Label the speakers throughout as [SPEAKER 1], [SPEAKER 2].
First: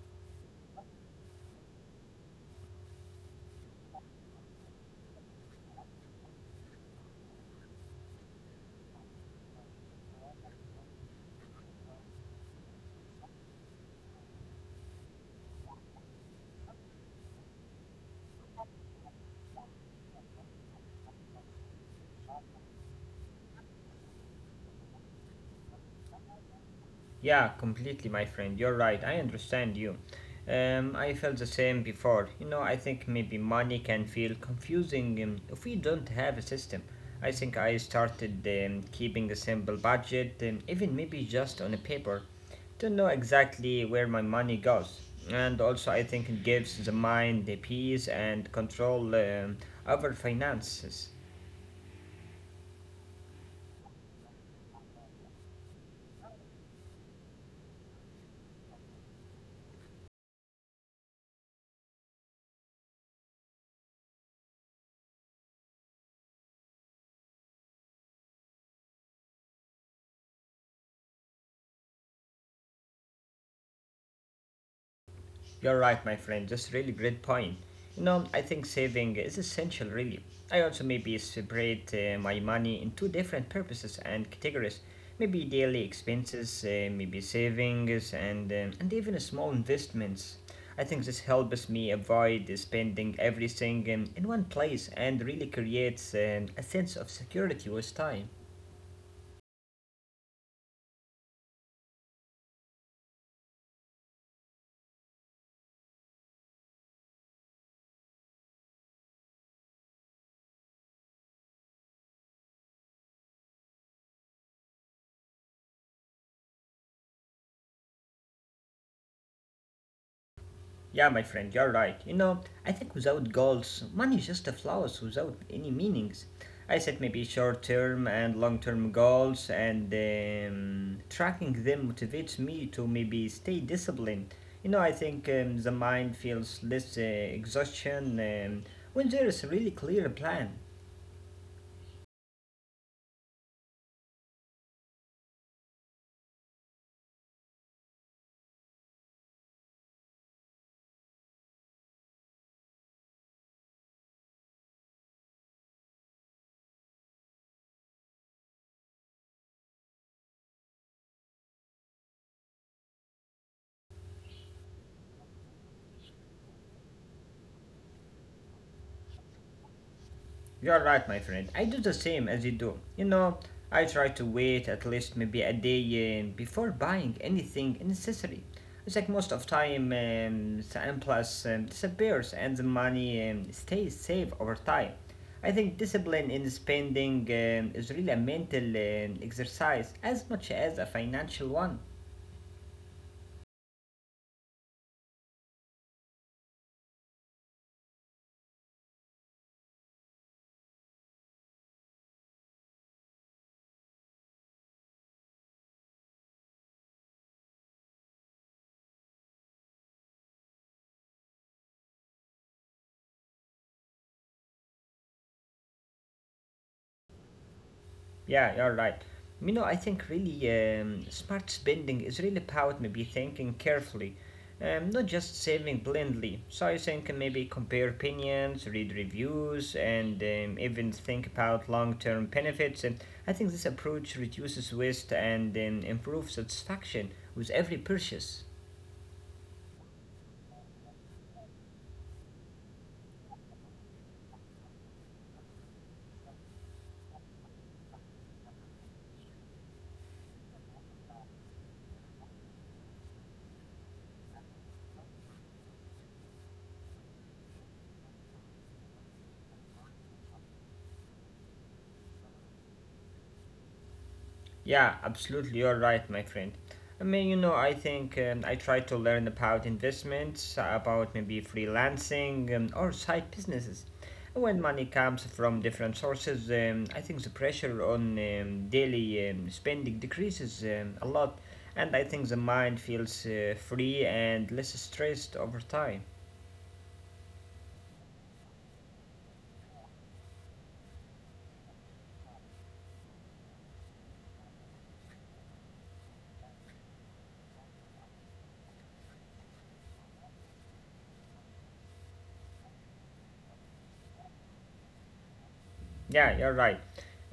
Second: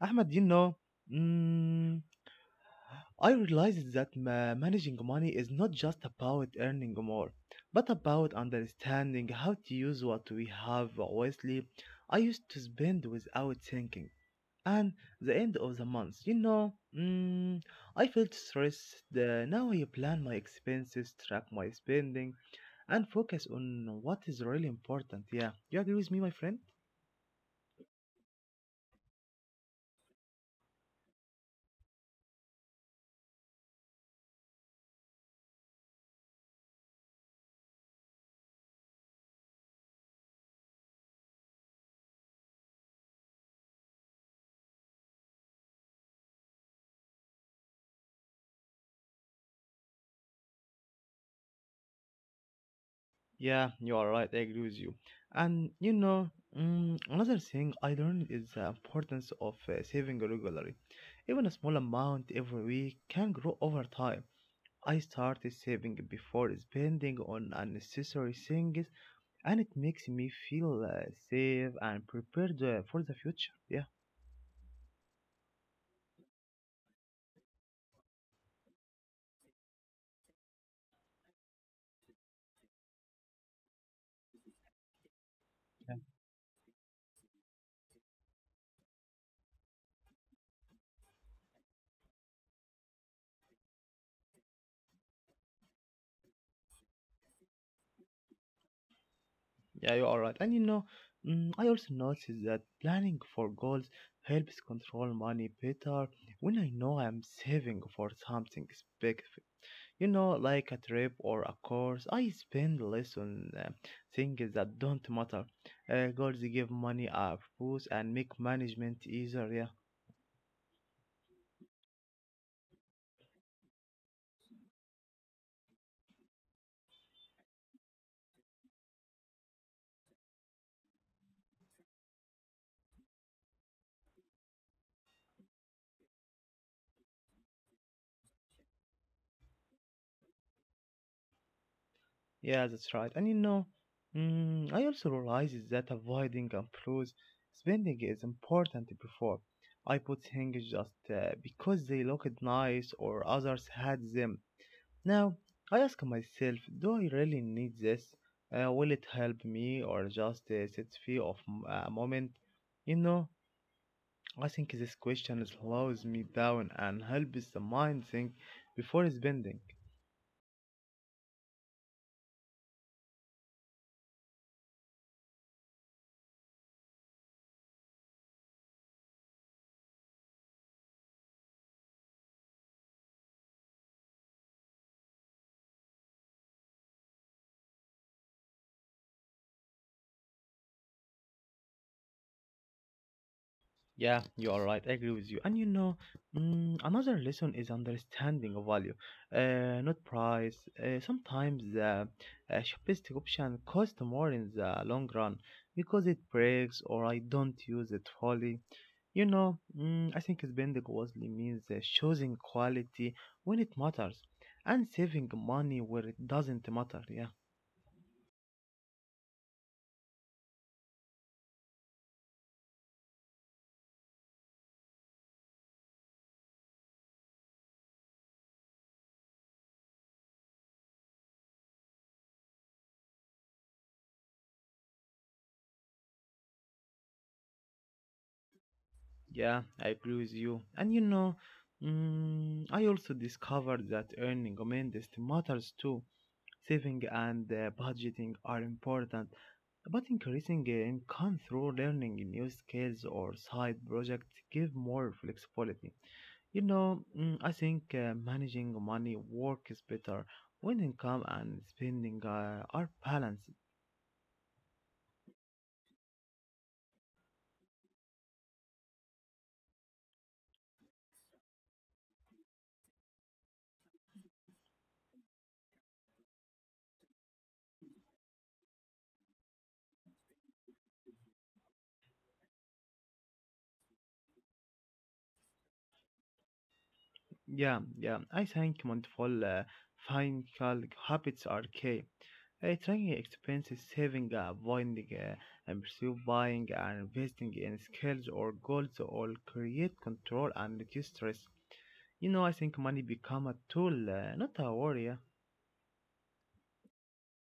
[SPEAKER 1] Ahmed, mm, I realized that managing money is not just about earning more, but about understanding how to use what we have wisely. I used to spend without thinking. And the end of the month, I felt stressed. Now I plan my expenses, track my spending, and focus on what is really important. Yeah, you agree with me, my friend?
[SPEAKER 2] Yeah, completely, my friend. You're right. I understand you. I felt the same before. You know, I think maybe money can feel confusing if we don't have a system. I think I started keeping a simple budget, even maybe just on a paper, to know exactly where my money goes. And also, I think it gives the mind the peace and control over finances.
[SPEAKER 1] Yeah, you are right. I agree with you. And another thing I learned is the importance of saving regularly. Even a small amount every week can grow over time. I started saving before spending on unnecessary things, and it makes me feel safe and prepared for the future. Yeah.
[SPEAKER 2] You're right, my friend. That's really great point. You know, I think saving is essential, really. I also maybe separate my money in two different purposes and categories. Maybe daily expenses, maybe savings, and and even small investments. I think this helps me avoid spending everything in one place and really creates a sense of security with time.
[SPEAKER 1] Yeah, you are right. And I also noticed that planning for goals helps control money better when I know I'm saving for something specific. You know, like a trip or a course, I spend less on things that don't matter. Goals give money a boost and make management easier. Yeah.
[SPEAKER 2] Yeah, my friend, you're right. You know, I think without goals, money is just a flowers without any meanings. I set maybe short term and long term goals, and tracking them motivates me to maybe stay disciplined. You know, I think the mind feels less exhaustion when there is a really clear plan.
[SPEAKER 1] Yeah, that's right. And I also realized that avoiding impulse spending is important before. I put things just because they looked nice or others had them. Now, I ask myself, do I really need this? Will it help me or just sets fear of a moment? You know, I think this question slows me down and helps the mind think before spending.
[SPEAKER 2] You're right, my friend. I do the same as you do. You know, I try to wait at least maybe a day before buying anything necessary. It's like most of time the impulse disappears and the money stays safe over time. I think discipline in spending is really a mental exercise as much as a financial one.
[SPEAKER 1] Yeah, you are right. I agree with you. And another lesson is understanding of value, not price. Sometimes the cheapest option costs more in the long run because it breaks or I don't use it fully. I think spending wisely means choosing quality when it matters and saving money where it doesn't matter. Yeah.
[SPEAKER 2] Yeah, you're right. You know, I think really smart spending is really about maybe thinking carefully, not just saving blindly. So I think maybe compare opinions, read reviews, and even think about long-term benefits. And I think this approach reduces waste and improves satisfaction with every purchase.
[SPEAKER 1] Yeah, I agree with you. And I also discovered that earning amendist matters too. Saving and budgeting are important, but increasing income through learning new skills or side projects give more flexibility. I think managing money works better when income and spending are balanced.
[SPEAKER 2] Yeah, absolutely. You're right, my friend. I mean, you know, I think I try to learn about investments, about maybe freelancing or side businesses. When money comes from different sources, I think the pressure on daily spending decreases a lot, and I think the mind feels free and less stressed over time.
[SPEAKER 1] Yeah, yeah, I think mindful financial habits are key. Tracking expenses, saving, avoiding, and pursue buying, and investing in skills or goals all create control and reduce stress. You know, I think money become a tool, not a warrior.
[SPEAKER 2] Yeah, you're right.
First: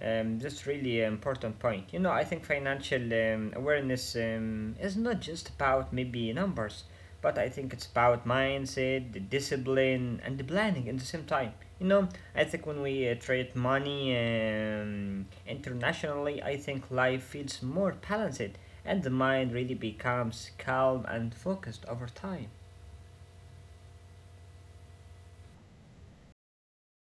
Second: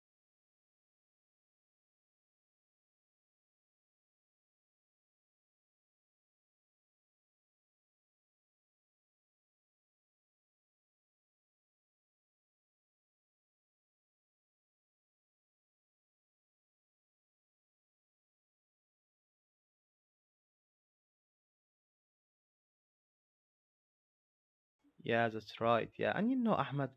[SPEAKER 2] That's really an important point. You know, I think financial awareness is not just about maybe numbers, but I think it's about mindset, the discipline, and the planning at the same time. You know, I think when we trade money internationally, I think life feels more balanced, and the mind really becomes calm and focused over time.
[SPEAKER 1] Yeah, that's right. Yeah, and you know, Ahmed,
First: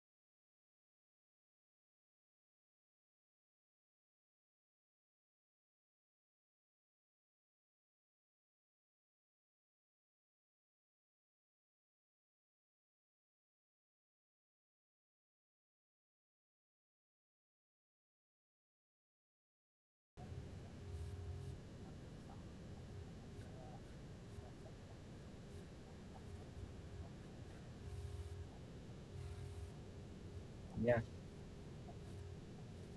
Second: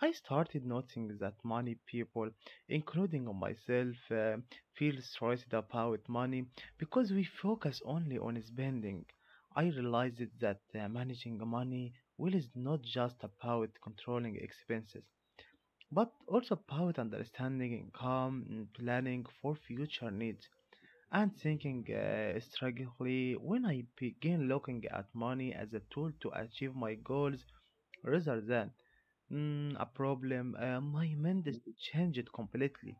[SPEAKER 1] I started noticing that many people, including myself, feel stressed about money because we focus only on spending. I realized that managing money well is not just about controlling expenses, but also about understanding income, and planning for future needs, and thinking strategically. When I began looking at money as a tool to achieve my goals, rather than a problem.
[SPEAKER 2] Yeah.
[SPEAKER 1] My mind is to change it completely.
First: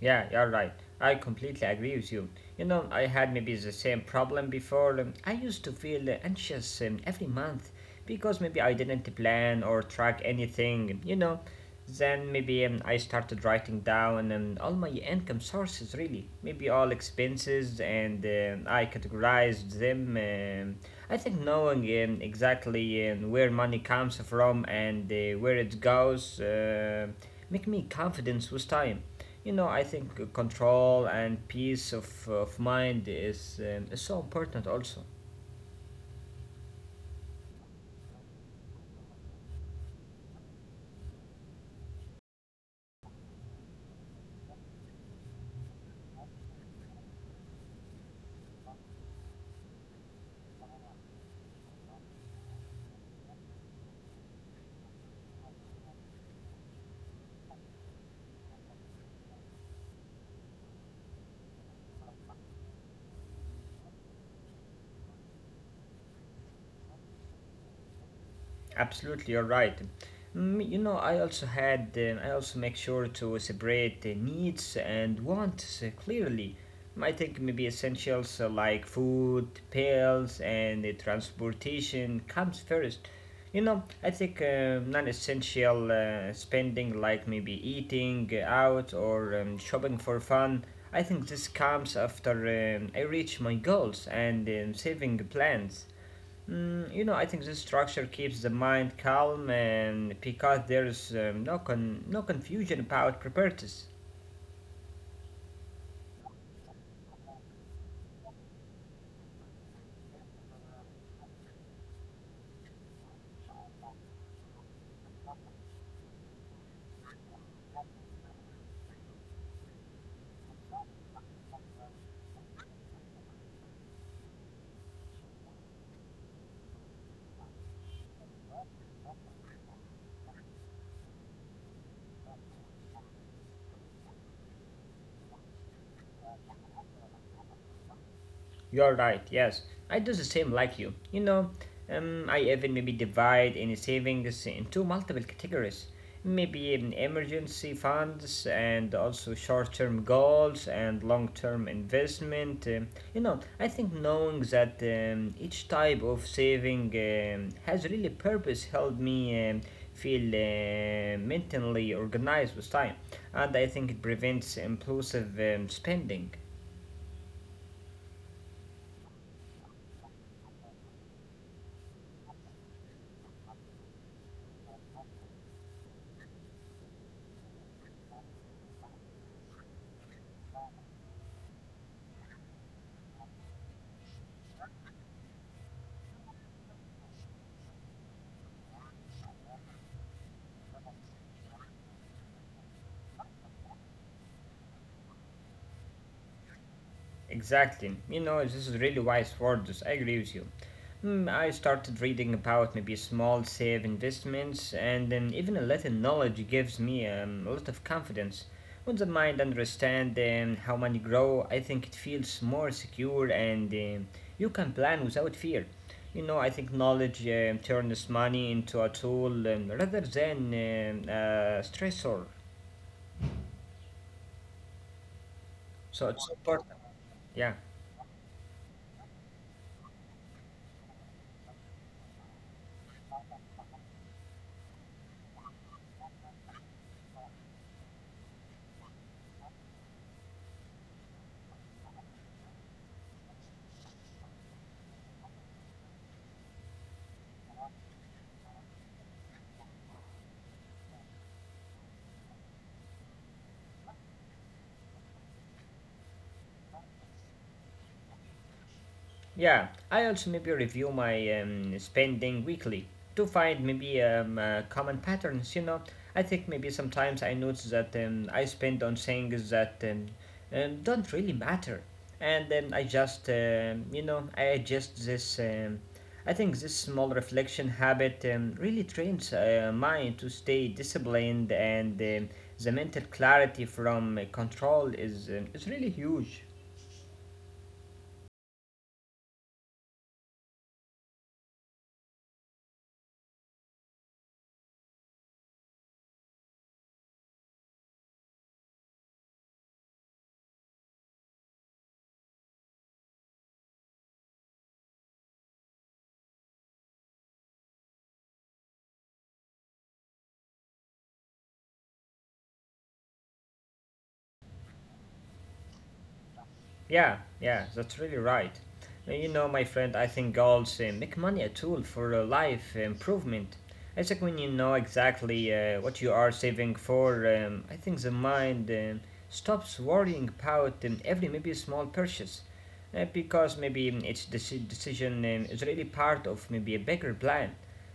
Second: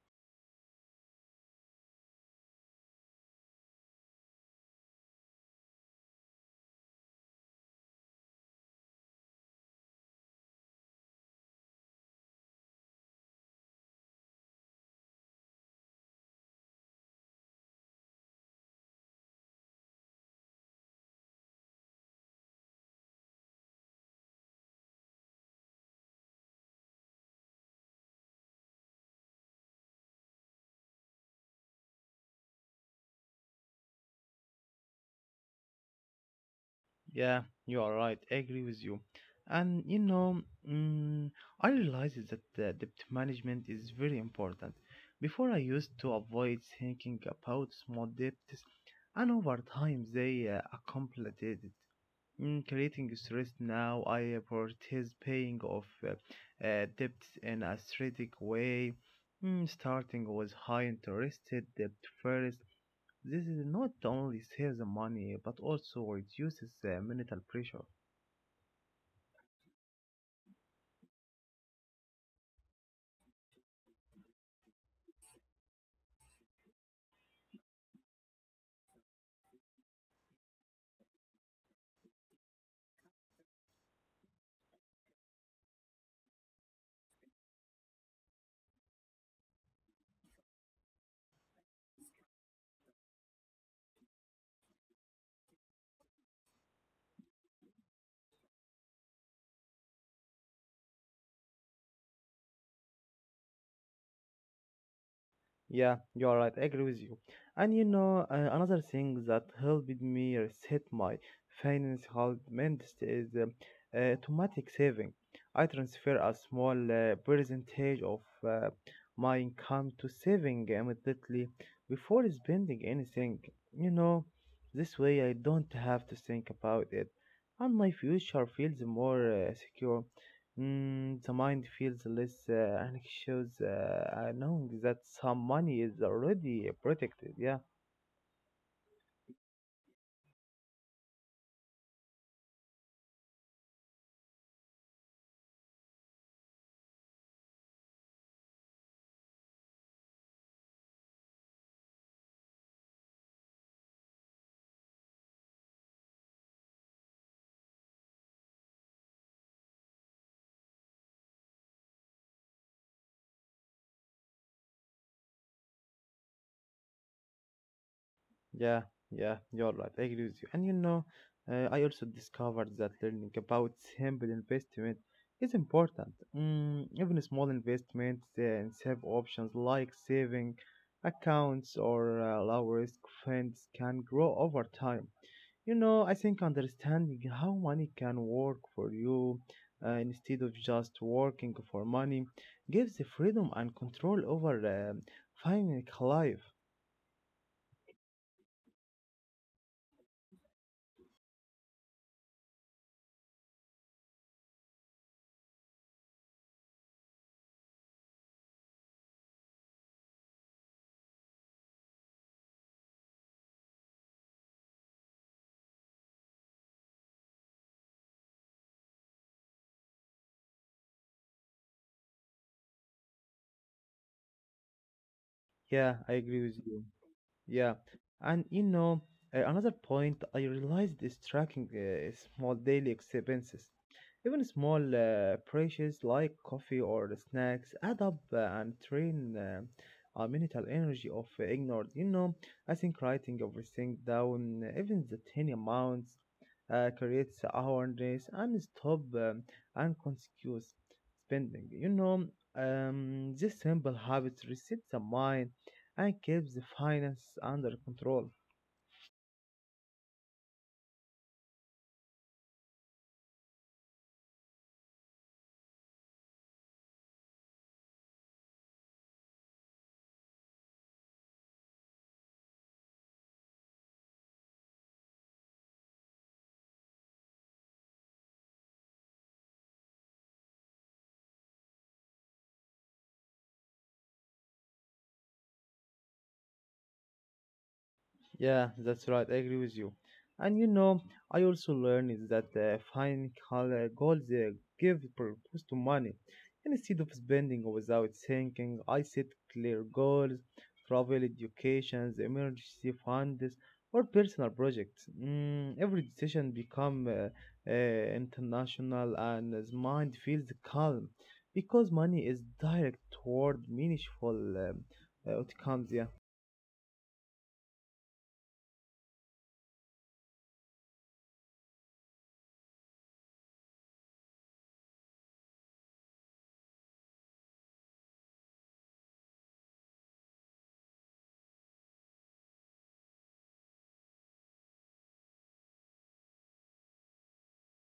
[SPEAKER 2] Yeah, you're right. I completely agree with you. You know, I had maybe the same problem before. I used to feel anxious every month because maybe I didn't plan or track anything, you know. Then maybe I started writing down all my income sources, really. Maybe all expenses, and I categorized them. I think knowing exactly where money comes from and where it goes make me confident with time. You know, I think control and peace of mind is so important also.
[SPEAKER 1] Yeah, you are right. I agree with you. And mm, I realized that debt management is very important. Before, I used to avoid thinking about small debts, and over time, they accumulated. Creating stress now, I prioritize paying off debts in a strategic way, starting with high interest debt first. This is not only saves money but also reduces mental pressure.
[SPEAKER 2] Absolutely, you're right. Mm, you know, I also make sure to separate the needs and wants clearly. I think maybe essentials like food, pills, and transportation comes first. You know, I think non-essential spending like maybe eating out or shopping for fun. I think this comes after I reach my goals and saving plans. Mm, you know, I think this structure keeps the mind calm and because there's no confusion about preparedness.
[SPEAKER 1] Yeah, you are right. I agree with you. And you know, another thing that helped me reset my financial mindset is automatic saving. I transfer a small percentage of uh, my income to saving immediately before spending anything. You know, this way I don't have to think about it, and my future feels more secure. The mind feels less anxious knowing that some money is already protected. Yeah,
[SPEAKER 2] You're right, yes. I do the same like you. You know, I even maybe divide any savings into multiple categories. Maybe even emergency funds and also short term goals and long term investment. You know, I think knowing that each type of saving has really purpose helped me feel mentally organized with time. And I think it prevents impulsive spending.
[SPEAKER 1] yeah, yeah, you're right. I agree with you. And you know, I also discovered that learning about simple investment is important. Even small investments and save options like saving accounts or low risk funds can grow over time. You know, I think understanding how money can work for you instead of just working for money gives the freedom and control over financial life.
[SPEAKER 2] Exactly. You know, this is really wise words. I agree with you. Hmm, I started reading about maybe small safe investments, and then even a little knowledge gives me a lot of confidence. When the mind understands how money grow, I think it feels more secure, and you can plan without fear. You know, I think knowledge turns money into a tool rather than a stressor.
[SPEAKER 1] Yeah, I
[SPEAKER 2] So it's
[SPEAKER 1] agree with
[SPEAKER 2] important.
[SPEAKER 1] you.
[SPEAKER 2] Yeah.
[SPEAKER 1] Yeah, and you know, another point I realized is tracking small daily expenses. Even small purchases like coffee or snacks add up and drain our mental energy of ignored. You know, I think writing everything down, even the tiny amounts, creates awareness and stop unconscious spending. You know, this simple habits reset the mind and keeps the finance under control.
[SPEAKER 2] Yeah, I also maybe review my spending weekly to find maybe common patterns. You know, I think maybe sometimes I notice that I spend on things that don't really matter, and then I just you know I adjust this. I think this small reflection habit really trains mind to stay disciplined, and the mental clarity from control is really huge.
[SPEAKER 1] Yeah, that's right. I agree with you. And you know, I also learned is that fine color goals give purpose to money. And instead of spending without thinking, I set clear goals, travel, educations, emergency funds, or personal projects. Every decision become international, and his mind feels calm because money is direct toward meaningful um, outcomes. Yeah.
[SPEAKER 2] Yeah, yeah, that's really right. You know, my friend, I think goals make money a tool for life improvement. It's like when you know exactly what you are saving for, I think the mind stops worrying about every maybe small purchase. Because maybe decision is really part of maybe a bigger plan.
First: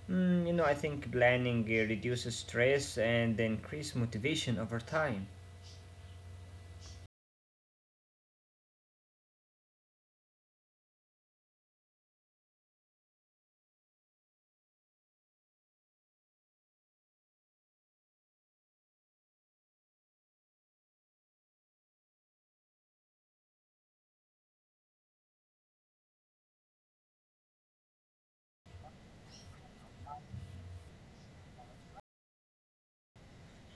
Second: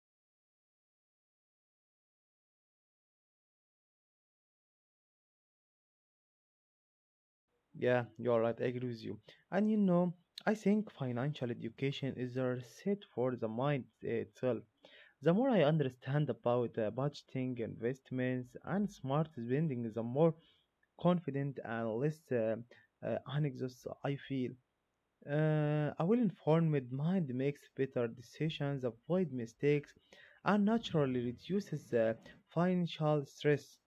[SPEAKER 2] Mm, you know, I think planning reduces stress and increase motivation over time.
[SPEAKER 1] Yeah, you're right. I agree with you. And you know, I think financial education is a reset for the mind itself. The more I understand about budgeting, investments, and smart spending, the more confident and less anxious I feel. A well informed mind makes better decisions, avoid mistakes, and naturally reduces financial stress.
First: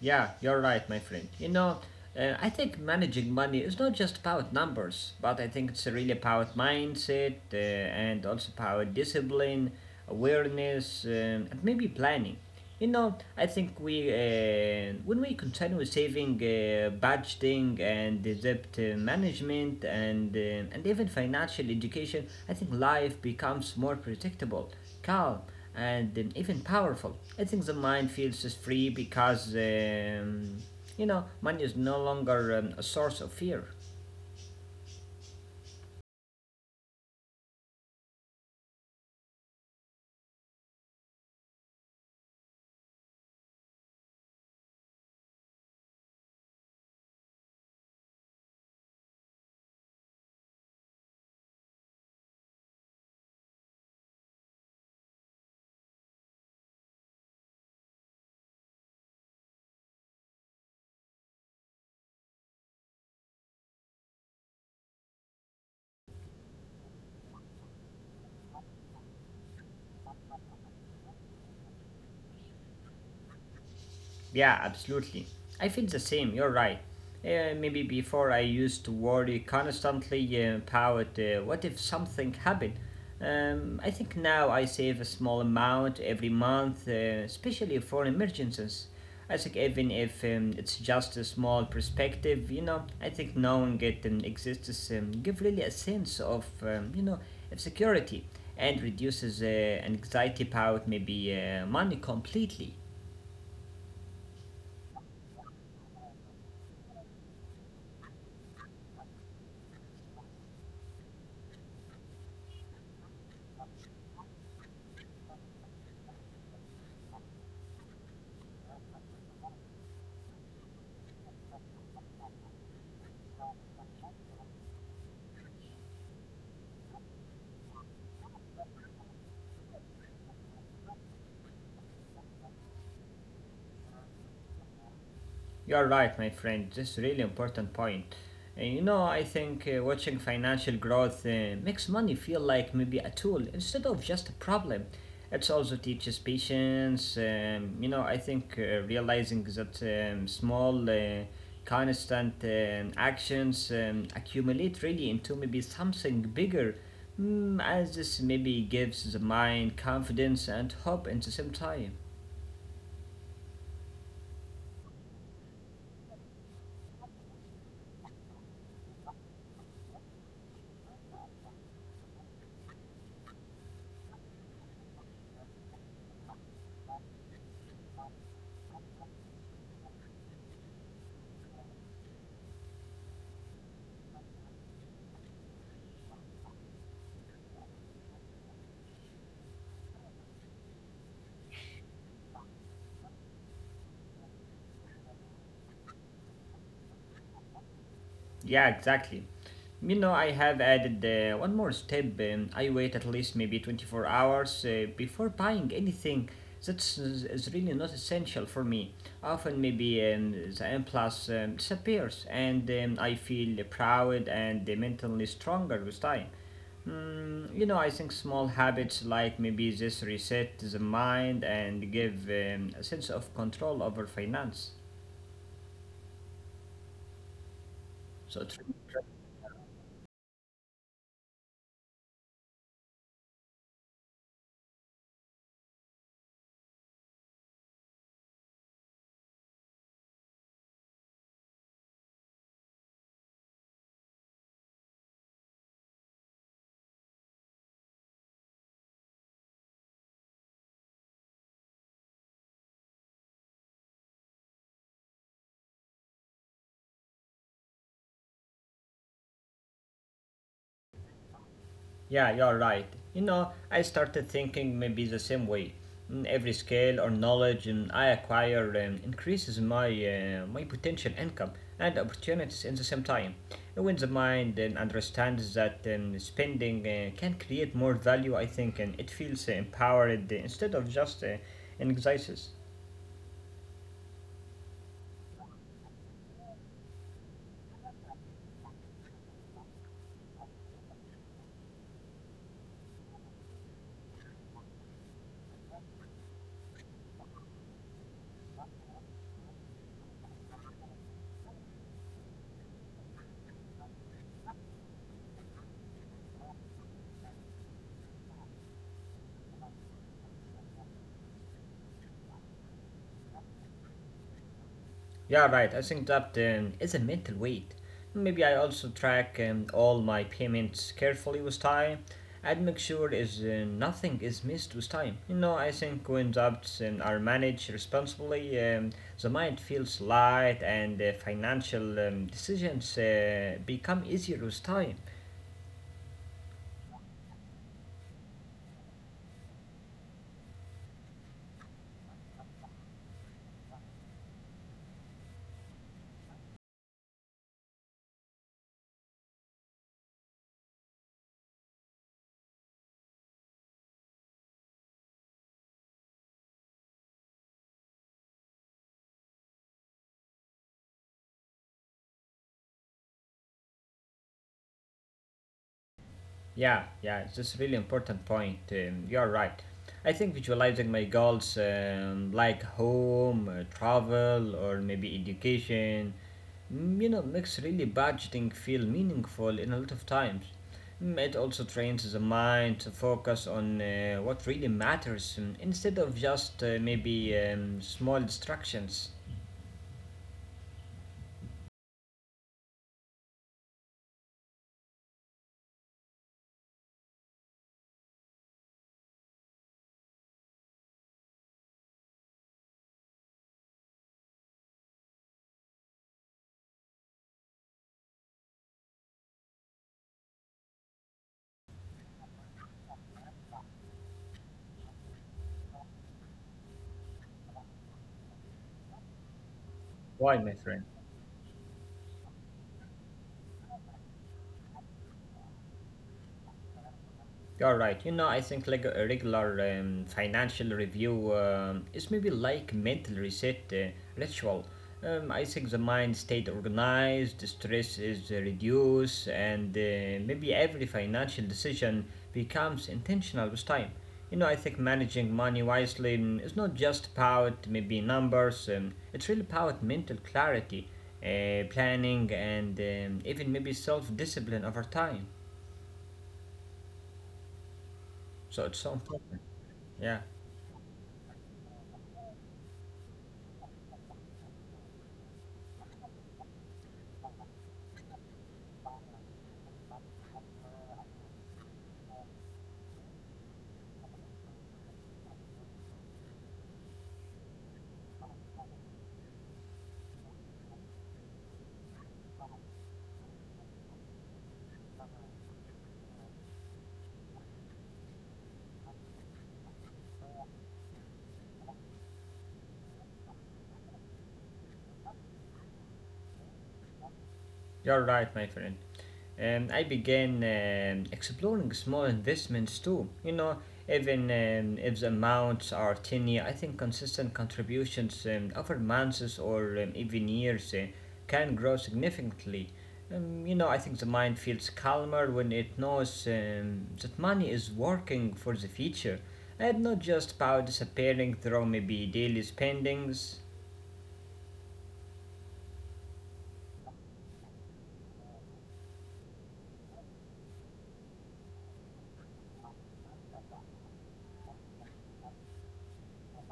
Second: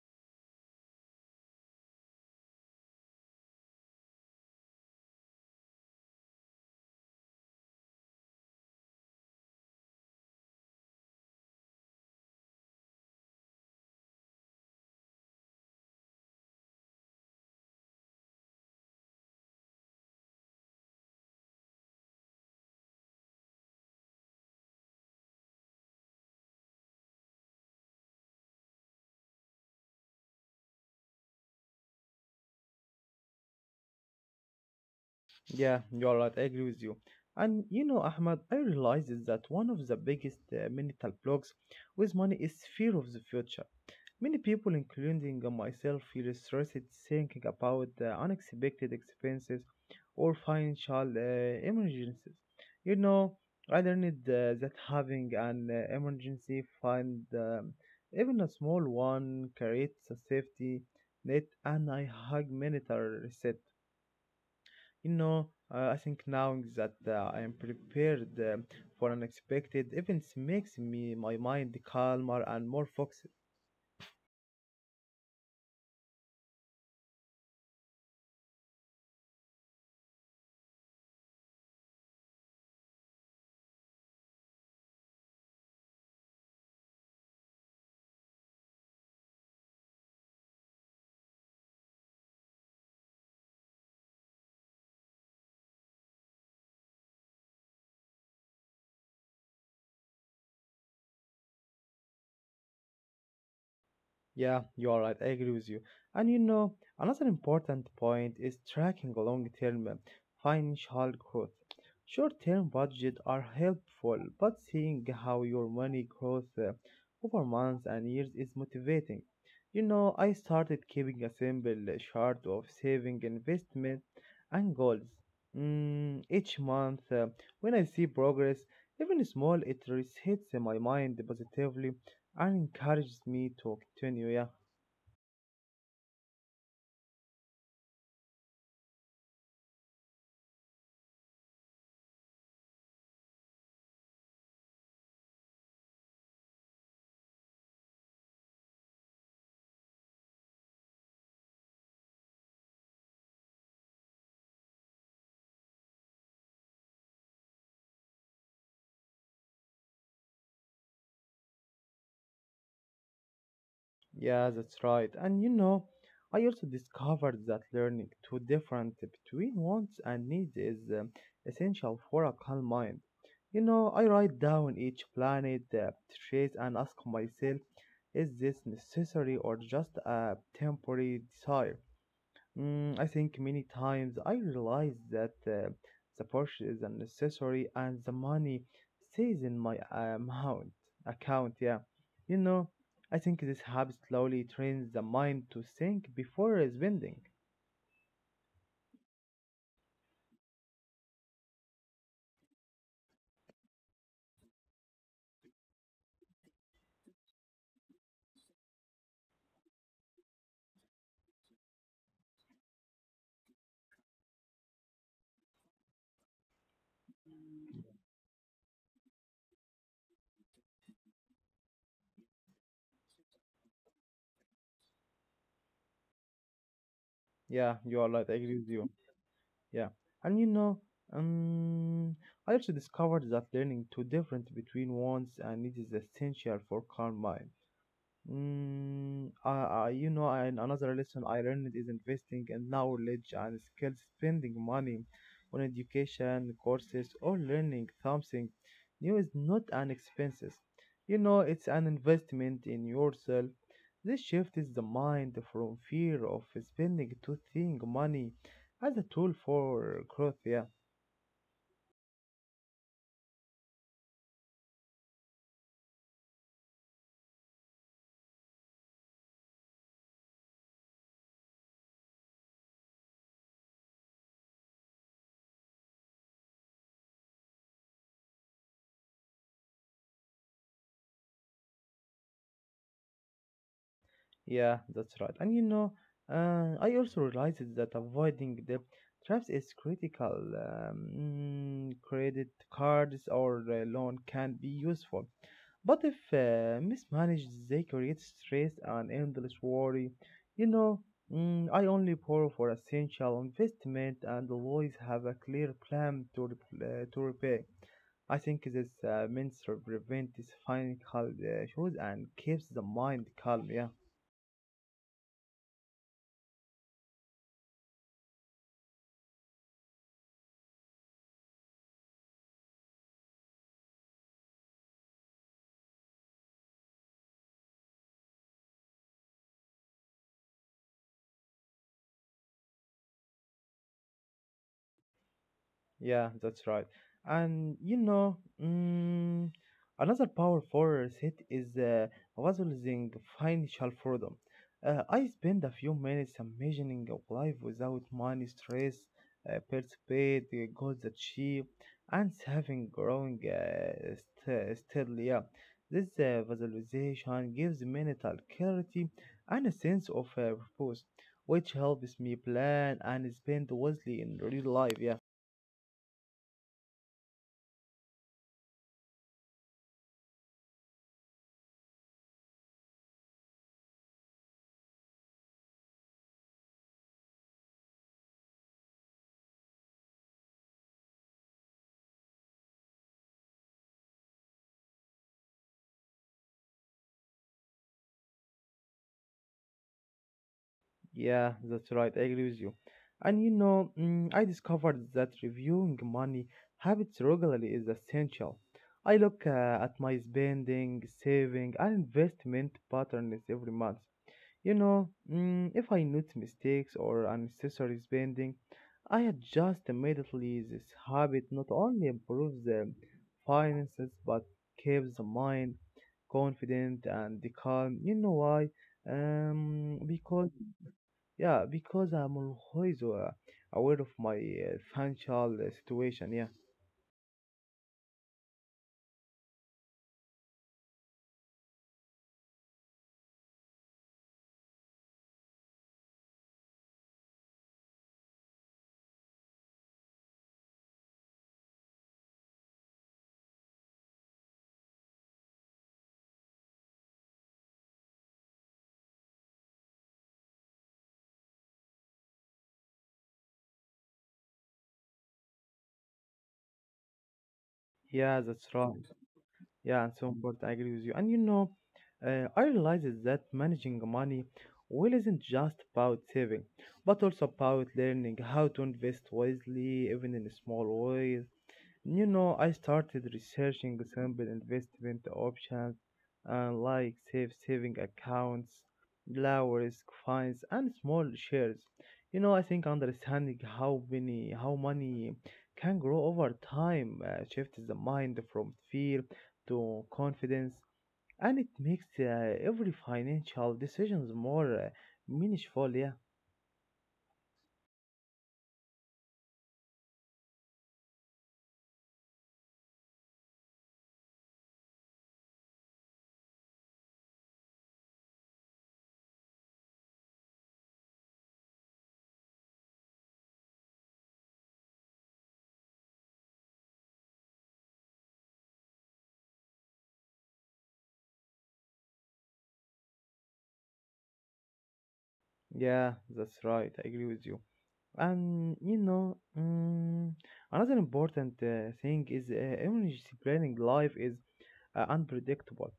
[SPEAKER 2] Yeah, you're right, my friend. You know, I think managing money is not just about numbers, but I think it's really about mindset and also about discipline, awareness, and maybe planning. You know, I think we when we continue saving, budgeting, and the debt management, and and even financial education, I think life becomes more predictable, calm, and even powerful. I think the mind feels is free because, you know, money is no longer a source of fear.
[SPEAKER 1] Yeah, you are right. I agree with you. And you know, Ahmad, I realized is that one of the biggest mental blocks with money is fear of the future. Many people, including myself, feel stressed thinking about unexpected expenses or financial emergencies. You know, I learned that having an emergency fund, even a small one, creates a safety net, and I hug many reset. You know, I think now that I am prepared for unexpected events makes me my mind calmer and more focused.
[SPEAKER 2] Yeah, absolutely. I feel the same, you're right. Maybe before I used to worry constantly about what if something happened. I think now I save a small amount every month, especially for emergencies. I think even if it's just a small perspective, you know, I think knowing it exists give really a sense of, of security and reduces anxiety about maybe money completely.
[SPEAKER 1] Yeah, you are right. I agree with you. And you know, another important point is tracking long term financial growth. Short term budgets are helpful, but seeing how your money grows over months and years is motivating. You know, I started keeping a simple chart of saving, investment, and goals. Each month, when I see progress, even small, it resets my mind positively and encouraged me to continue. Yeah,
[SPEAKER 2] You're right, my friend. This is a really important point. You know, I think watching financial growth makes money feel like maybe a tool instead of just a problem. It also teaches patience. You know, I think realizing that small, constant actions accumulate really into maybe something bigger, mm, as this maybe gives the mind confidence and hope at the same time.
[SPEAKER 1] yeah, that's right. And you know, I also discovered that learning to different between wants and needs is essential for a calm mind. You know, I write down each planet, trace, and ask myself, is this necessary or just a temporary desire? I think many times I realize that the purchase is unnecessary and the money stays in my amount account. Yeah, you know, I think this habit slowly trains the mind to think before spending.
[SPEAKER 2] Yeah, exactly. You know, I have added one more step. I wait at least maybe 24 hours before buying anything that's is really not essential for me. Often, maybe the M Plus disappears, and I feel proud and mentally stronger with time. Mm, you know, I think small habits like maybe this reset the mind and give a sense of control over finance.
[SPEAKER 1] Yeah, you are right. I
[SPEAKER 2] So
[SPEAKER 1] agree
[SPEAKER 2] true.
[SPEAKER 1] with you. Yeah, and you know, um, I also discovered that learning to difference between wants and needs is essential for calm mind. You know, and another lesson I learned is investing in knowledge and skills, spending money on education, courses, or learning something new is not an expense. You know, it's an investment in yourself. This shift is the mind from fear of spending to seeing money as a tool for growth. Yeah.
[SPEAKER 2] Yeah, you're right. You know, I started thinking maybe the same way. Mm, every skill or knowledge I acquire increases my potential income and opportunities in the same time. When the mind understands that spending can create more value, I think, and it feels empowered instead of just anxieties.
[SPEAKER 1] Yeah, that's right. And you know, I also realized that avoiding debt traps is critical. Credit cards or loan can be useful, but if mismanaged, they create stress and endless worry. You know, I only borrow for essential investment and always have a clear plan to to repay. I think this means to prevent this financial issues and keeps the mind calm. Yeah.
[SPEAKER 2] Yeah, right. I think that is a mental weight. Maybe I also track all my payments carefully with time and make sure is nothing is missed with time. You know, I think when jobs are managed responsibly, the mind feels light and financial decisions become easier with time.
[SPEAKER 1] Yeah, that's right. And mm, another powerful set is visualizing financial freedom. I spend a few minutes imagining a life without money stress, participate, goals achieved, and having growing steadily. Yeah. This visualization gives mental clarity and a sense of purpose, which helps me plan and spend wisely in real life. Yeah.
[SPEAKER 2] Yeah, yeah, it's a really important point. You're right. I think visualizing my goals, like home, travel, or maybe education, mm, you know, makes really budgeting feel meaningful in a lot of times. Mm, it also trains the mind to focus on what really matters instead of just maybe small distractions.
[SPEAKER 1] Yeah, that's right. I agree with you. And I discovered that reviewing money habits regularly is essential. I look at my spending, saving, and investment patterns every month. If I note mistakes or unnecessary spending, I adjust immediately. This habit not only improves the finances but keeps the mind confident and calm. You know why?
[SPEAKER 2] Why, my
[SPEAKER 1] Because
[SPEAKER 2] friend?
[SPEAKER 1] yeah, because I'm always aware of my financial situation. Yeah,
[SPEAKER 2] You're right. You know, I think like a regular financial review is maybe like mental reset ritual. I think the mind stayed organized, the stress is reduced, and maybe every financial decision becomes intentional with time. You know, I think managing money wisely mm, is not just about maybe numbers. It's really about mental clarity, planning, and even maybe self-discipline over time. So
[SPEAKER 1] yeah,
[SPEAKER 2] it's so
[SPEAKER 1] that's
[SPEAKER 2] important.
[SPEAKER 1] right.
[SPEAKER 2] Yeah.
[SPEAKER 1] Yeah, and so important. I agree with you. And you know, I realized that managing money well isn't just about saving, but also about learning how to invest wisely, even in small ways. You know, I started researching simple investment options like safe saving accounts, low risk funds, and small shares. You know, I think understanding how money can grow over time shifts the mind from fear to confidence, and it makes every financial decisions more meaningful. Yeah,
[SPEAKER 2] You're right, my friend. I began exploring small investments too. You know, even if the amounts are tiny, I think consistent contributions over months or even years can grow significantly. I think the mind feels calmer when it knows that money is working for the future and not just about disappearing through maybe daily spendings.
[SPEAKER 1] yeah, that's right. I agree with you. And you know, another important thing is emergency planning. Life is unpredictable.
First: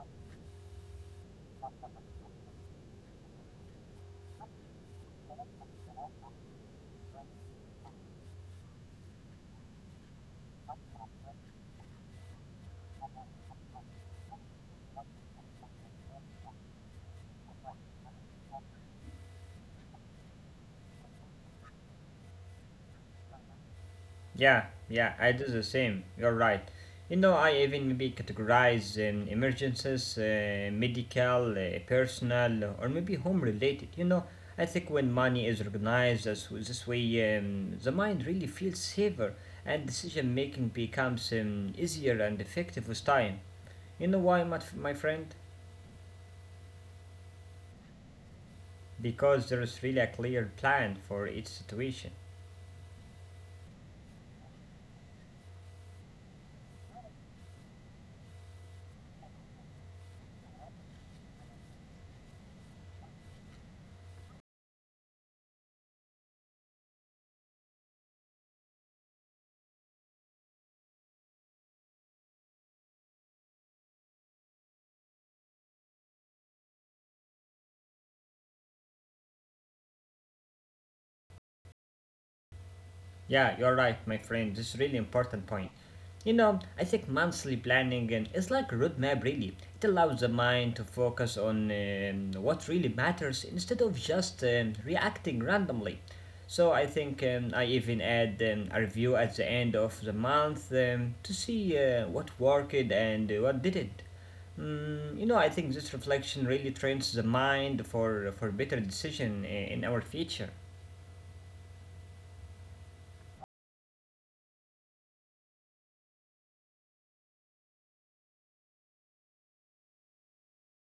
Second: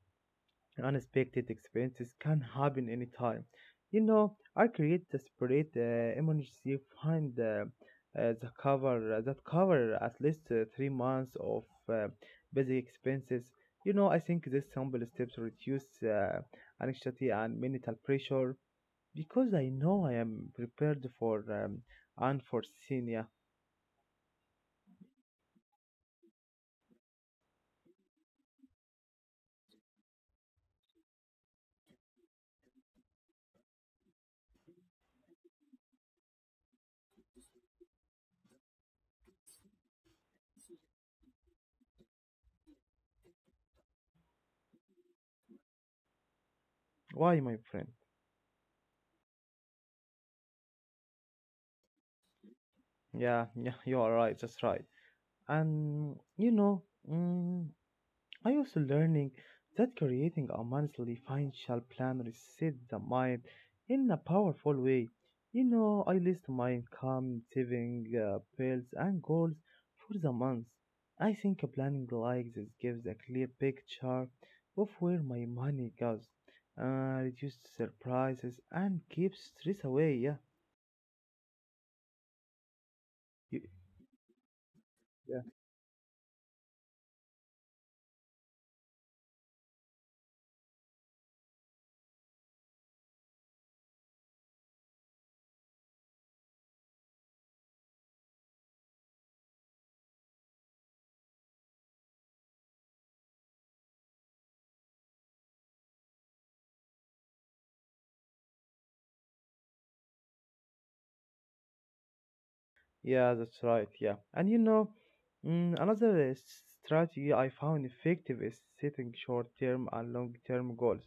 [SPEAKER 1] Unexpected expenses can happen anytime. You know, I create the separate emergency fund the cover that cover at least 3 months of uh, basic expenses. You know, I think these simple steps reduce anxiety and mental pressure. Because I know I am prepared for unforeseen. Yeah.
[SPEAKER 2] Yeah, yeah, I do the same. You're right. You know, I even maybe categorize emergencies, medical, personal, or maybe home related. You know, I think when money is organized as this way, the mind really feels safer and decision making becomes easier and effective with time. You know why, my friend?
[SPEAKER 1] Why, my friend?
[SPEAKER 2] Because there is really a clear plan for each situation.
[SPEAKER 1] Yeah, yeah, you are right. That's right. And you know, mm, I also learning that creating a monthly financial plan resets the mind in a powerful way. You know, I list my income, saving bills, and goals for the month. I think a planning like this gives a clear picture of where my money goes, reduces surprises, and keeps stress away. Yeah. You-
[SPEAKER 2] Yeah, you're right, my friend. This is really
[SPEAKER 1] yeah.
[SPEAKER 2] important point. You know, I think monthly planning and is like a roadmap really. It allows the mind to focus on what really matters instead of just reacting randomly. So I think I even add a review at the end of the month to see what worked and what didn't. You know, I think this reflection really trains the mind for better decision in our future.
[SPEAKER 1] Yeah, that's right. Yeah. And you know, another strategy I found effective is setting short term and long term goals.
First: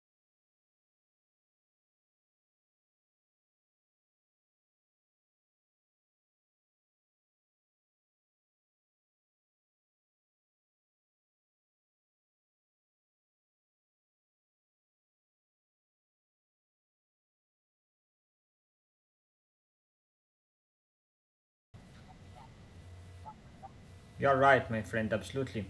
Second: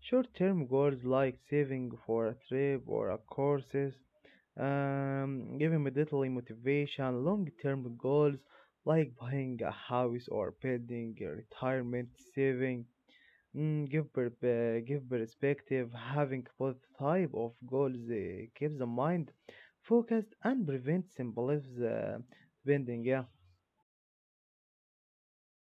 [SPEAKER 1] Short term goals like saving for a trip or a courses, giving me little motivation. Long term goals like buying a house or building a retirement saving. Give perspective, having both type of goals keeps the mind focused and prevents symbolism bending. Yeah,
[SPEAKER 2] You're right, my friend, absolutely.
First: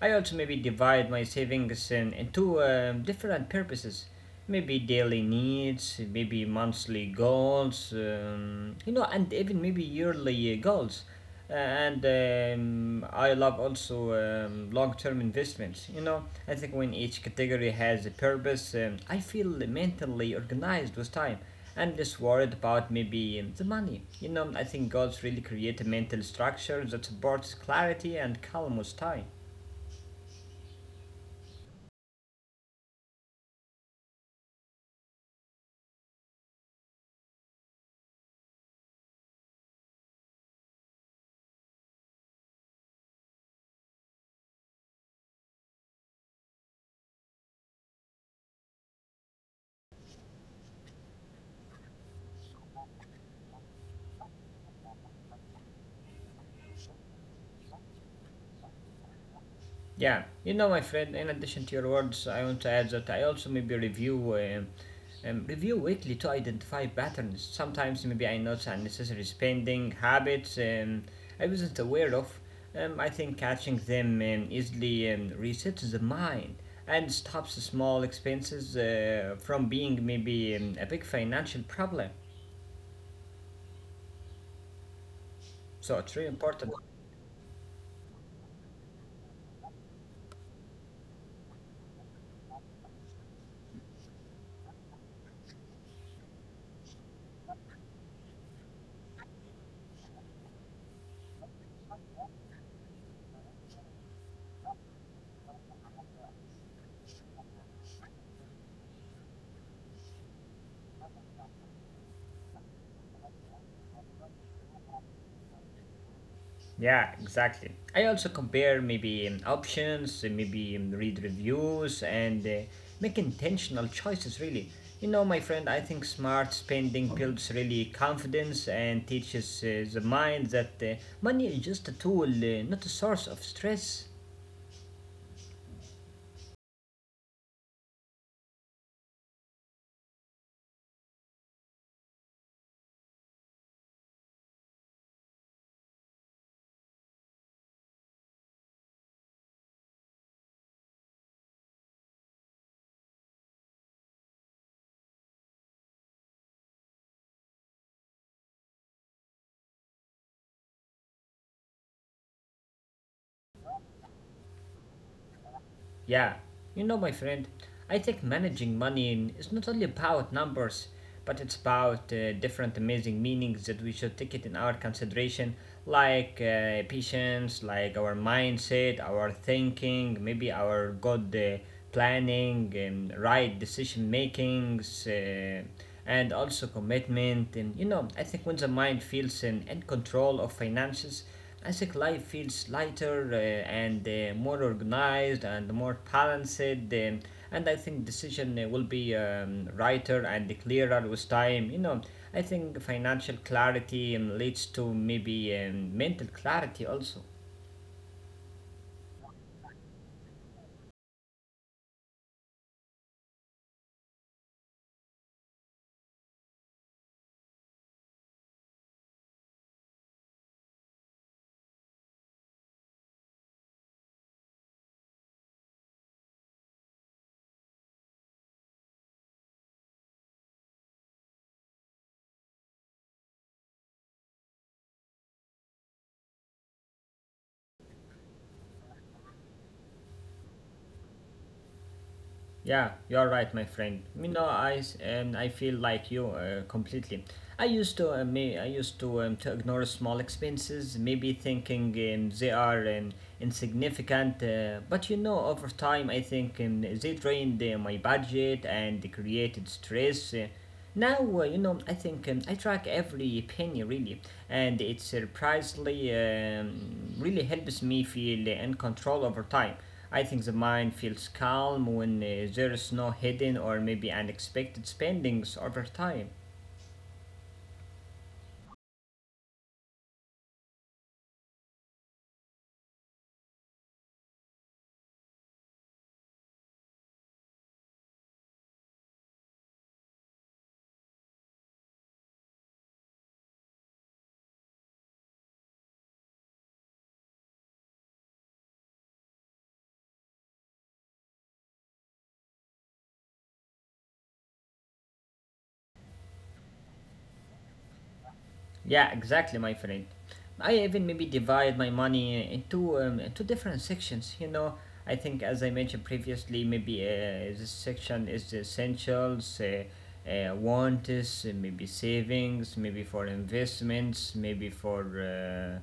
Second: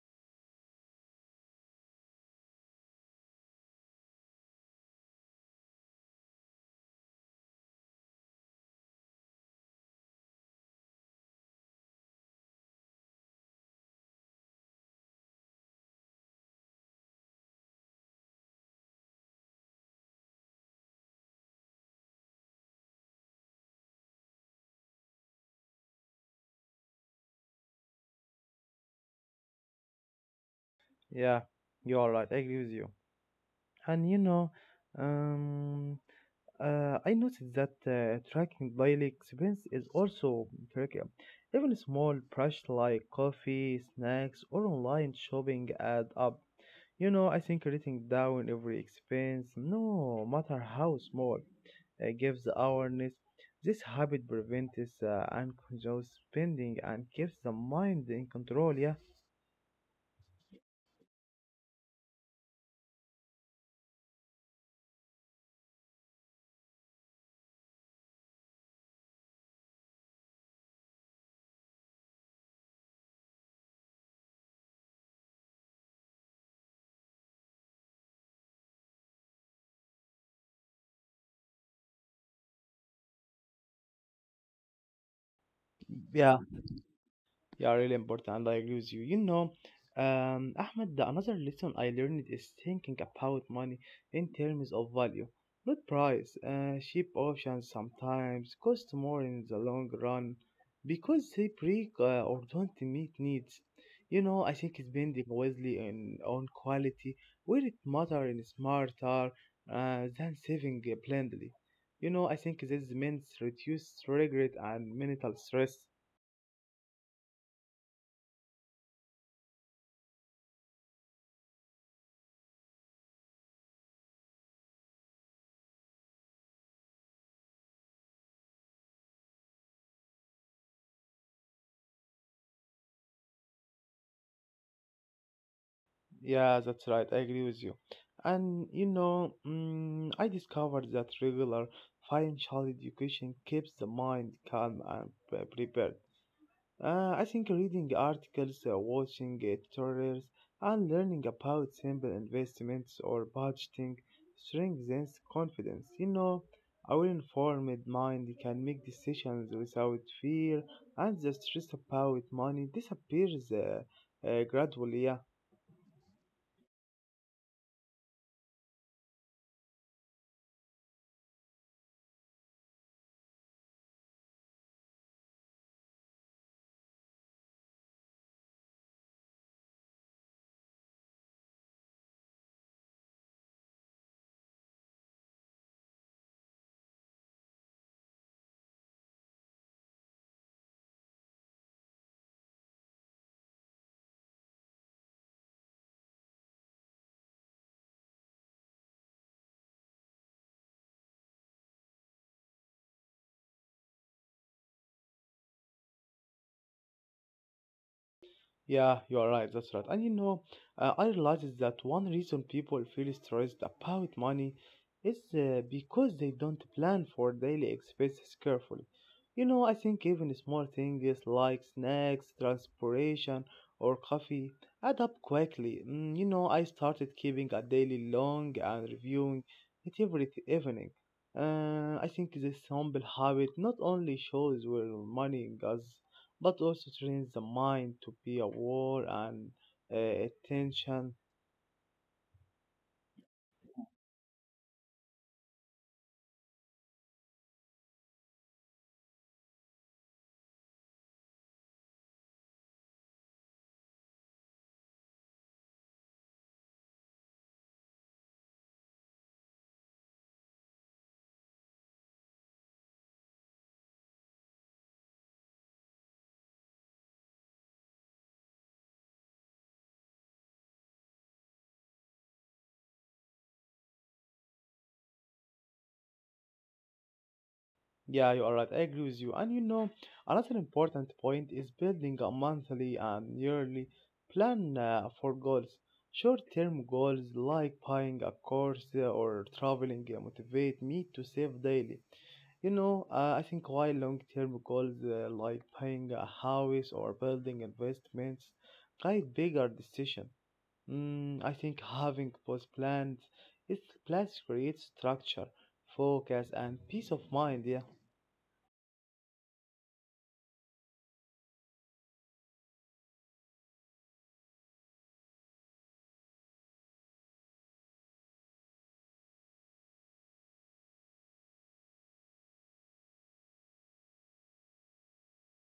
[SPEAKER 2] I also maybe divide my savings into different purposes. Maybe daily needs, maybe monthly goals, you know, and even maybe yearly goals. And I love also long term investments. You know, I think when each category has a purpose, I feel mentally organized with time. And just worried about maybe the money. You know, I think God's really created a mental structure that supports clarity and calm with time.
[SPEAKER 1] yeah, you are right. I agree with you. And you know, um, I noticed that tracking daily expense is also tricky. Even small brush like coffee, snacks, or online shopping add up. You know, I think writing down every expense, no matter how small, gives awareness. This habit prevents unconscious spending and keeps the mind in control. Yeah.
[SPEAKER 2] Yeah, you know, my friend. In addition to your words, I want to add that I also maybe review review weekly to identify patterns. Sometimes maybe I notice unnecessary spending habits I wasn't aware of. I think catching them easily resets the mind and stops small expenses from being maybe a big financial problem. So it's really
[SPEAKER 1] Yeah,
[SPEAKER 2] important.
[SPEAKER 1] yeah, really important, and I agree with you. You know, Ahmed, the another lesson I learned is thinking about money in terms of value, not price. Cheap options sometimes cost more in the long run because they break or don't meet needs. You know, I think spending wisely in, on quality will it matter in smarter than saving blindly. You know, I think this means reduce regret and mental stress.
[SPEAKER 2] Yeah, exactly. I also compare maybe options, maybe read reviews, and make intentional choices really. You know, my friend, I think smart spending builds really confidence and teaches the mind that money is just a tool, not a source of stress.
[SPEAKER 1] Yeah, that's right. I agree with you. And you know, I discovered that regular financial education keeps the mind calm and prepared. I think reading articles, watching tutorials, and learning about simple investments or budgeting strengthens confidence. You know, our informed mind can make decisions without fear, and the stress about money disappears gradually. Yeah.
[SPEAKER 2] Yeah, you know, my friend, I think managing money is not only about numbers, but it's about different amazing meanings that we should take it in our consideration, like patience, like our mindset, our thinking, maybe our good planning, and right decision makings. And also commitment and you know I think when the mind feels in control of finances I think life feels lighter and more organized and more balanced. And I think decision will be righter and clearer with time. You know, I think financial clarity leads to maybe mental clarity also.
[SPEAKER 1] Yeah, you are right. That's right. And you know, I realized that one reason people feel stressed about money is because they don't plan for daily expenses carefully. You know, I think even small things like snacks, transportation, or coffee add up quickly. You know, I started keeping a daily log and reviewing it evening. I think this humble habit not only shows where money goes but also trains the mind to be aware and attention.
[SPEAKER 2] Yeah, you're right, my friend. You know, I feel like you completely. I used to me I used to ignore small expenses, maybe thinking they are insignificant. But you know, over time, I think they drained my budget and created stress. Now, you know, I think I track every penny really, and it surprisingly really helps me feel in control over time. I think the mind feels calm when there is no hidden or maybe unexpected spendings over time.
[SPEAKER 1] Yeah, you are right. I agree with you. And you know, another important point is building a monthly and yearly plan for goals. Short term goals like buying a course or traveling motivate me to save daily. You know, I think while long term goals like buying a house or building investments guide bigger decision. I think having both plans, it plans creates structure, focus, and peace of mind. Yeah.
[SPEAKER 2] Yeah, exactly, my friend. I even maybe divide my money into two different sections. You know, I think as I mentioned previously, maybe this section is essentials, wants, maybe savings, maybe for investments, maybe for uh,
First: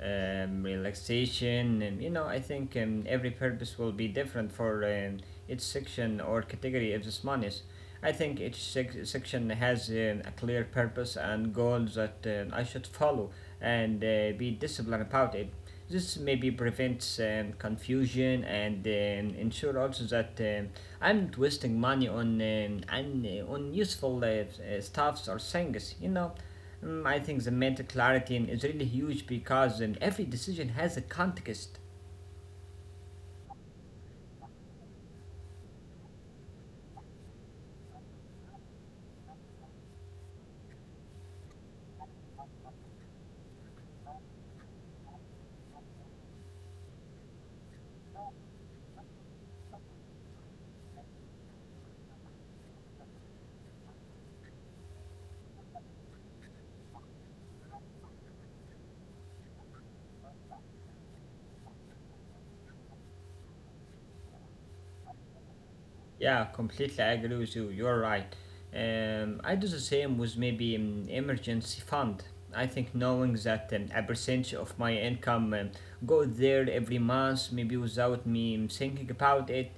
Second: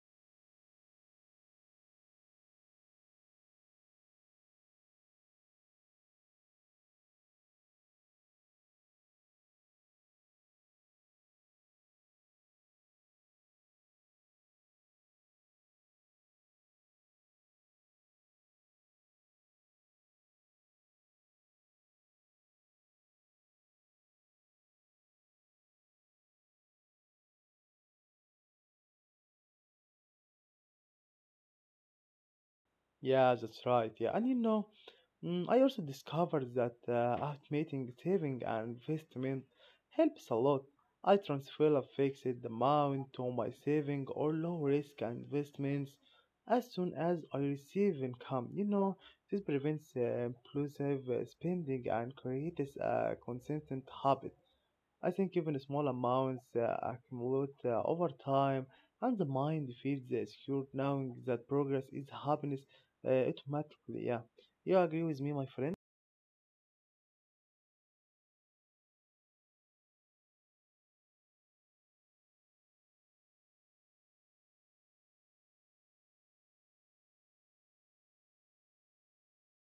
[SPEAKER 2] um, relaxation, and you know, I think every purpose will be different for each section or category of this monies. I think each section has a clear purpose and goals that I should follow and be disciplined about it. This maybe prevents confusion and ensure also that I'm not wasting money on and on useful stuffs or things. You know, I think the mental clarity is really huge because every decision has a context.
[SPEAKER 1] Yeah, that's right. Yeah, and you know, I also discovered that automating saving and investment helps a lot. I transfer a fixed amount to my saving or low risk investments as soon as I receive income. You know, this prevents impulsive spending and creates a consistent habit. I think even small amounts accumulate over time, and the mind feels secure knowing that progress is happiness automatically. Yeah, you agree with me, my friend?
[SPEAKER 2] Yeah, completely agree with you. You're right. I do the same with maybe emergency fund. I think knowing that a percentage of my income go there every month, maybe without me thinking about it,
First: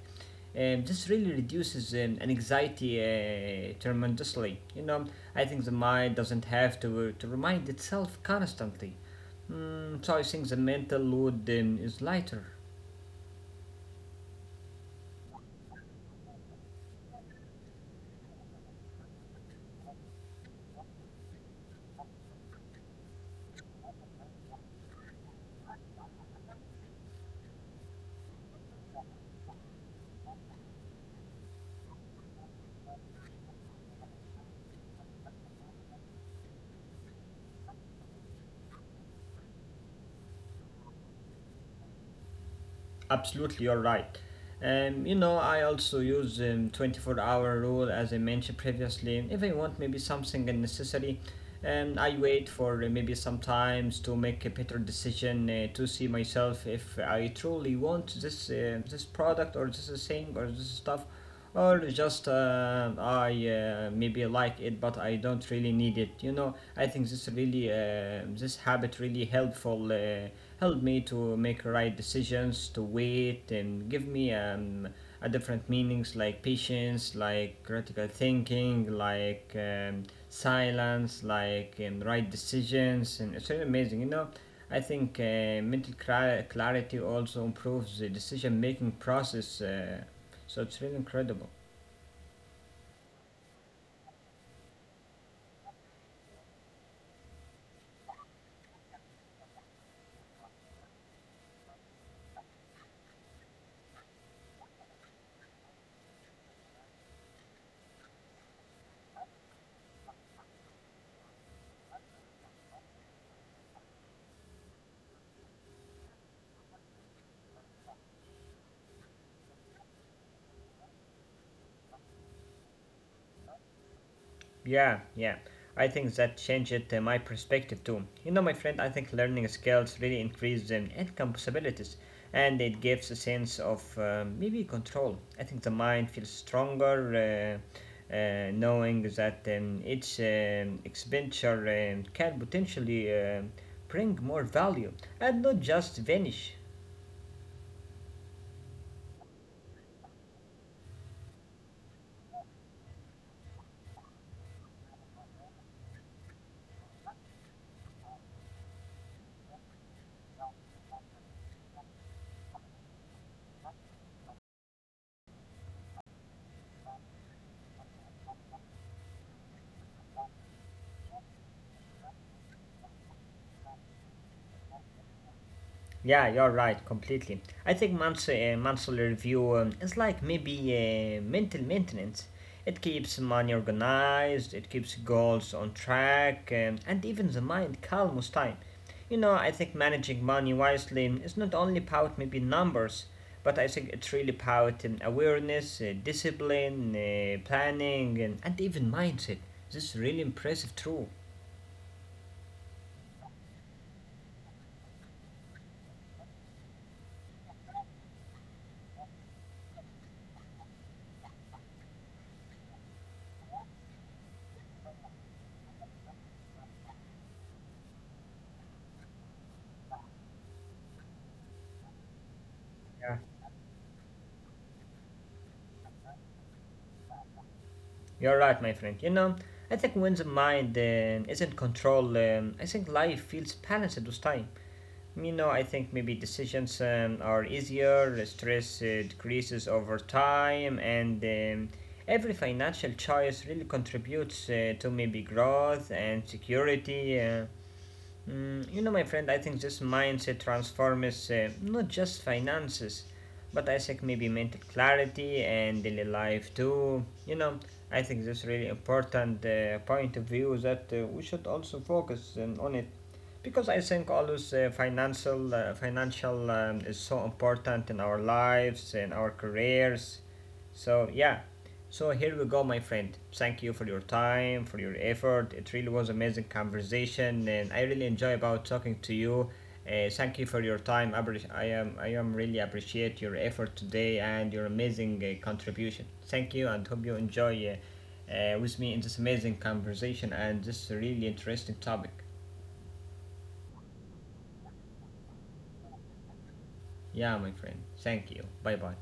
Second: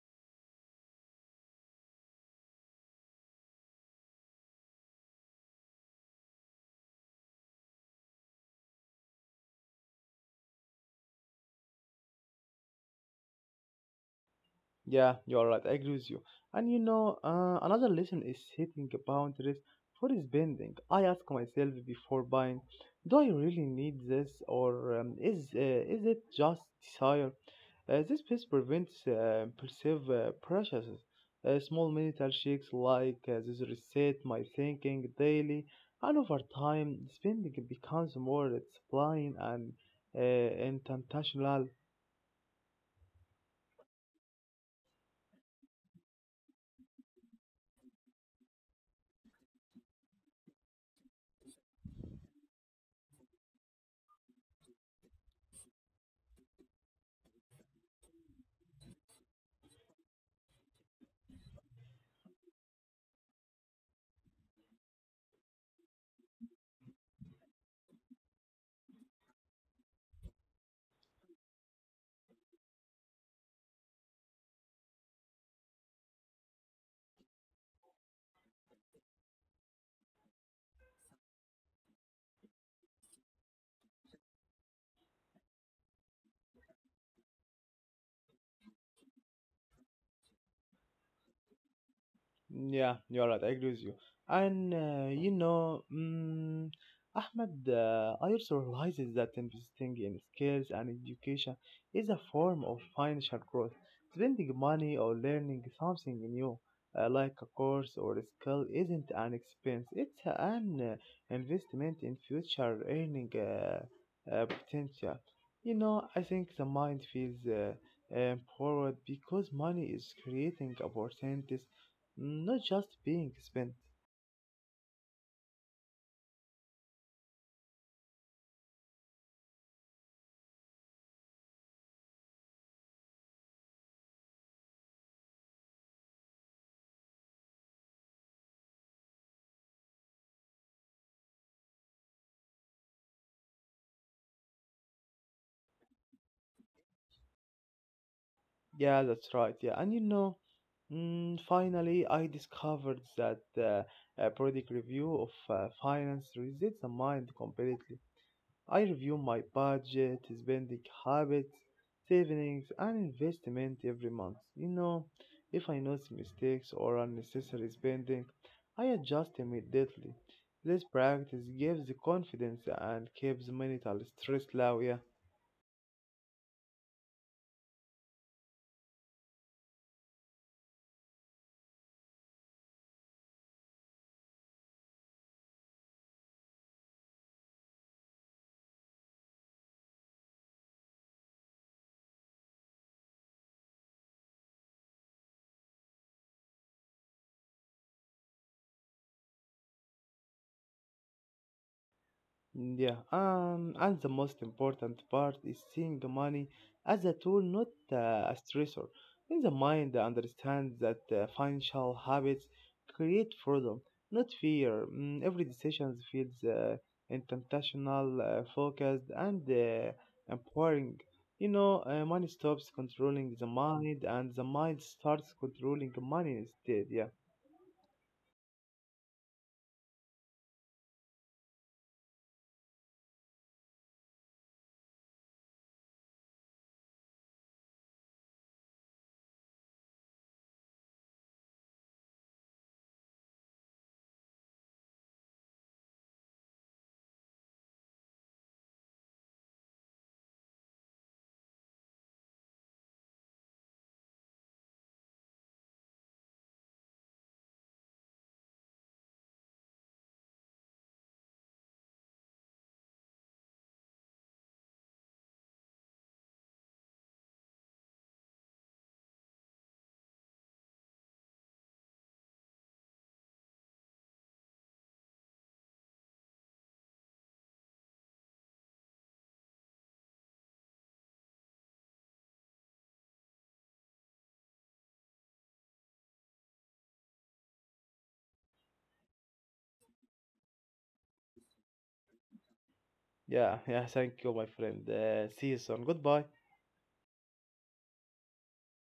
[SPEAKER 2] this really reduces an anxiety tremendously. You know, I think the mind doesn't have to remind itself constantly. So I think the mental load is lighter.
[SPEAKER 1] Yeah, you're right. I agree with you. And you know, another lesson is setting boundaries for spending. I ask myself before buying, do I really need this, or is it just desire? This piece prevents perceived purchases. Small mental shakes like this reset my thinking daily, and over time, spending becomes more disciplined and intentional.
[SPEAKER 2] Absolutely, you're right. You know, I also use 24-hour rule as I mentioned previously. If I want maybe something unnecessary, I wait for maybe sometimes to make a better decision to see myself if I truly want this this product or this thing or this stuff or just I maybe like it but I don't really need it. You know, I think this really this habit really helpful helped me to make right decisions to wait and give me a different meanings like patience, like critical thinking, like silence, like right decisions, and it's really amazing. You know, I think mental clarity also improves the decision making process. So it's really incredible.
[SPEAKER 1] Yeah, you're right. I agree with you. And you know, Ahmed, I also realizes that investing in skills and education is a form of financial growth. Spending money or learning something new, like a course or a skill, isn't an expense. It's an investment in future earning potential. You know, I think the mind feels empowered because money is creating opportunities not just being spent.
[SPEAKER 2] Yeah, yeah. I think that changed my perspective too. You know, my friend, I think learning skills really increase income possibilities and it gives a sense of maybe control. I think the mind feels stronger knowing that each expenditure can potentially bring more value and not just vanish.
[SPEAKER 1] Yeah, that's right. Yeah, and you know, finally, I discovered that a periodic review of finance resets the mind completely. I review my budget, spending habits, savings, and investment every month. You know, if I notice mistakes or unnecessary spending, I adjust immediately. This practice gives confidence and keeps mental stress low. Yeah.
[SPEAKER 2] Yeah, you're right, completely. I think monthly review is like maybe mental maintenance. It keeps money organized, it keeps goals on track, and even the mind calm with time. You know, I think managing money wisely is not only about maybe numbers, but I think it's really about awareness, discipline, planning, and even mindset. This is really impressive, true.
[SPEAKER 1] Yeah, and the most important part is seeing the money as a tool, not a stressor. In the mind, I understand that financial habits create freedom, not fear. Every decision feels intentional, focused, and empowering. You know, money stops controlling the mind, and the mind starts controlling money instead. Yeah,
[SPEAKER 2] You're right, my friend. You know, I think when the mind isn't controlled, I think life feels balanced with time. You know, I think maybe decisions are easier, stress decreases over time, and every financial choice really contributes to maybe growth and security. You know, my friend, I think this mindset transforms not just finances, but I think maybe mental clarity and daily life too. You know, I think this really important point of view that we should also focus on it, because I think always financial is so important in our lives and our careers. So yeah, so here we go, my friend. Thank you for your time, for your effort. It really was amazing conversation, and I really enjoy about talking to you. Thank you for your time. I am really appreciate your effort today and your amazing contribution. Thank you, and hope you enjoy with me in this amazing conversation and this really interesting topic.
[SPEAKER 1] yeah. Thank you, my friend. See you soon. Goodbye.
[SPEAKER 2] Yeah, my friend. Thank you. Bye bye.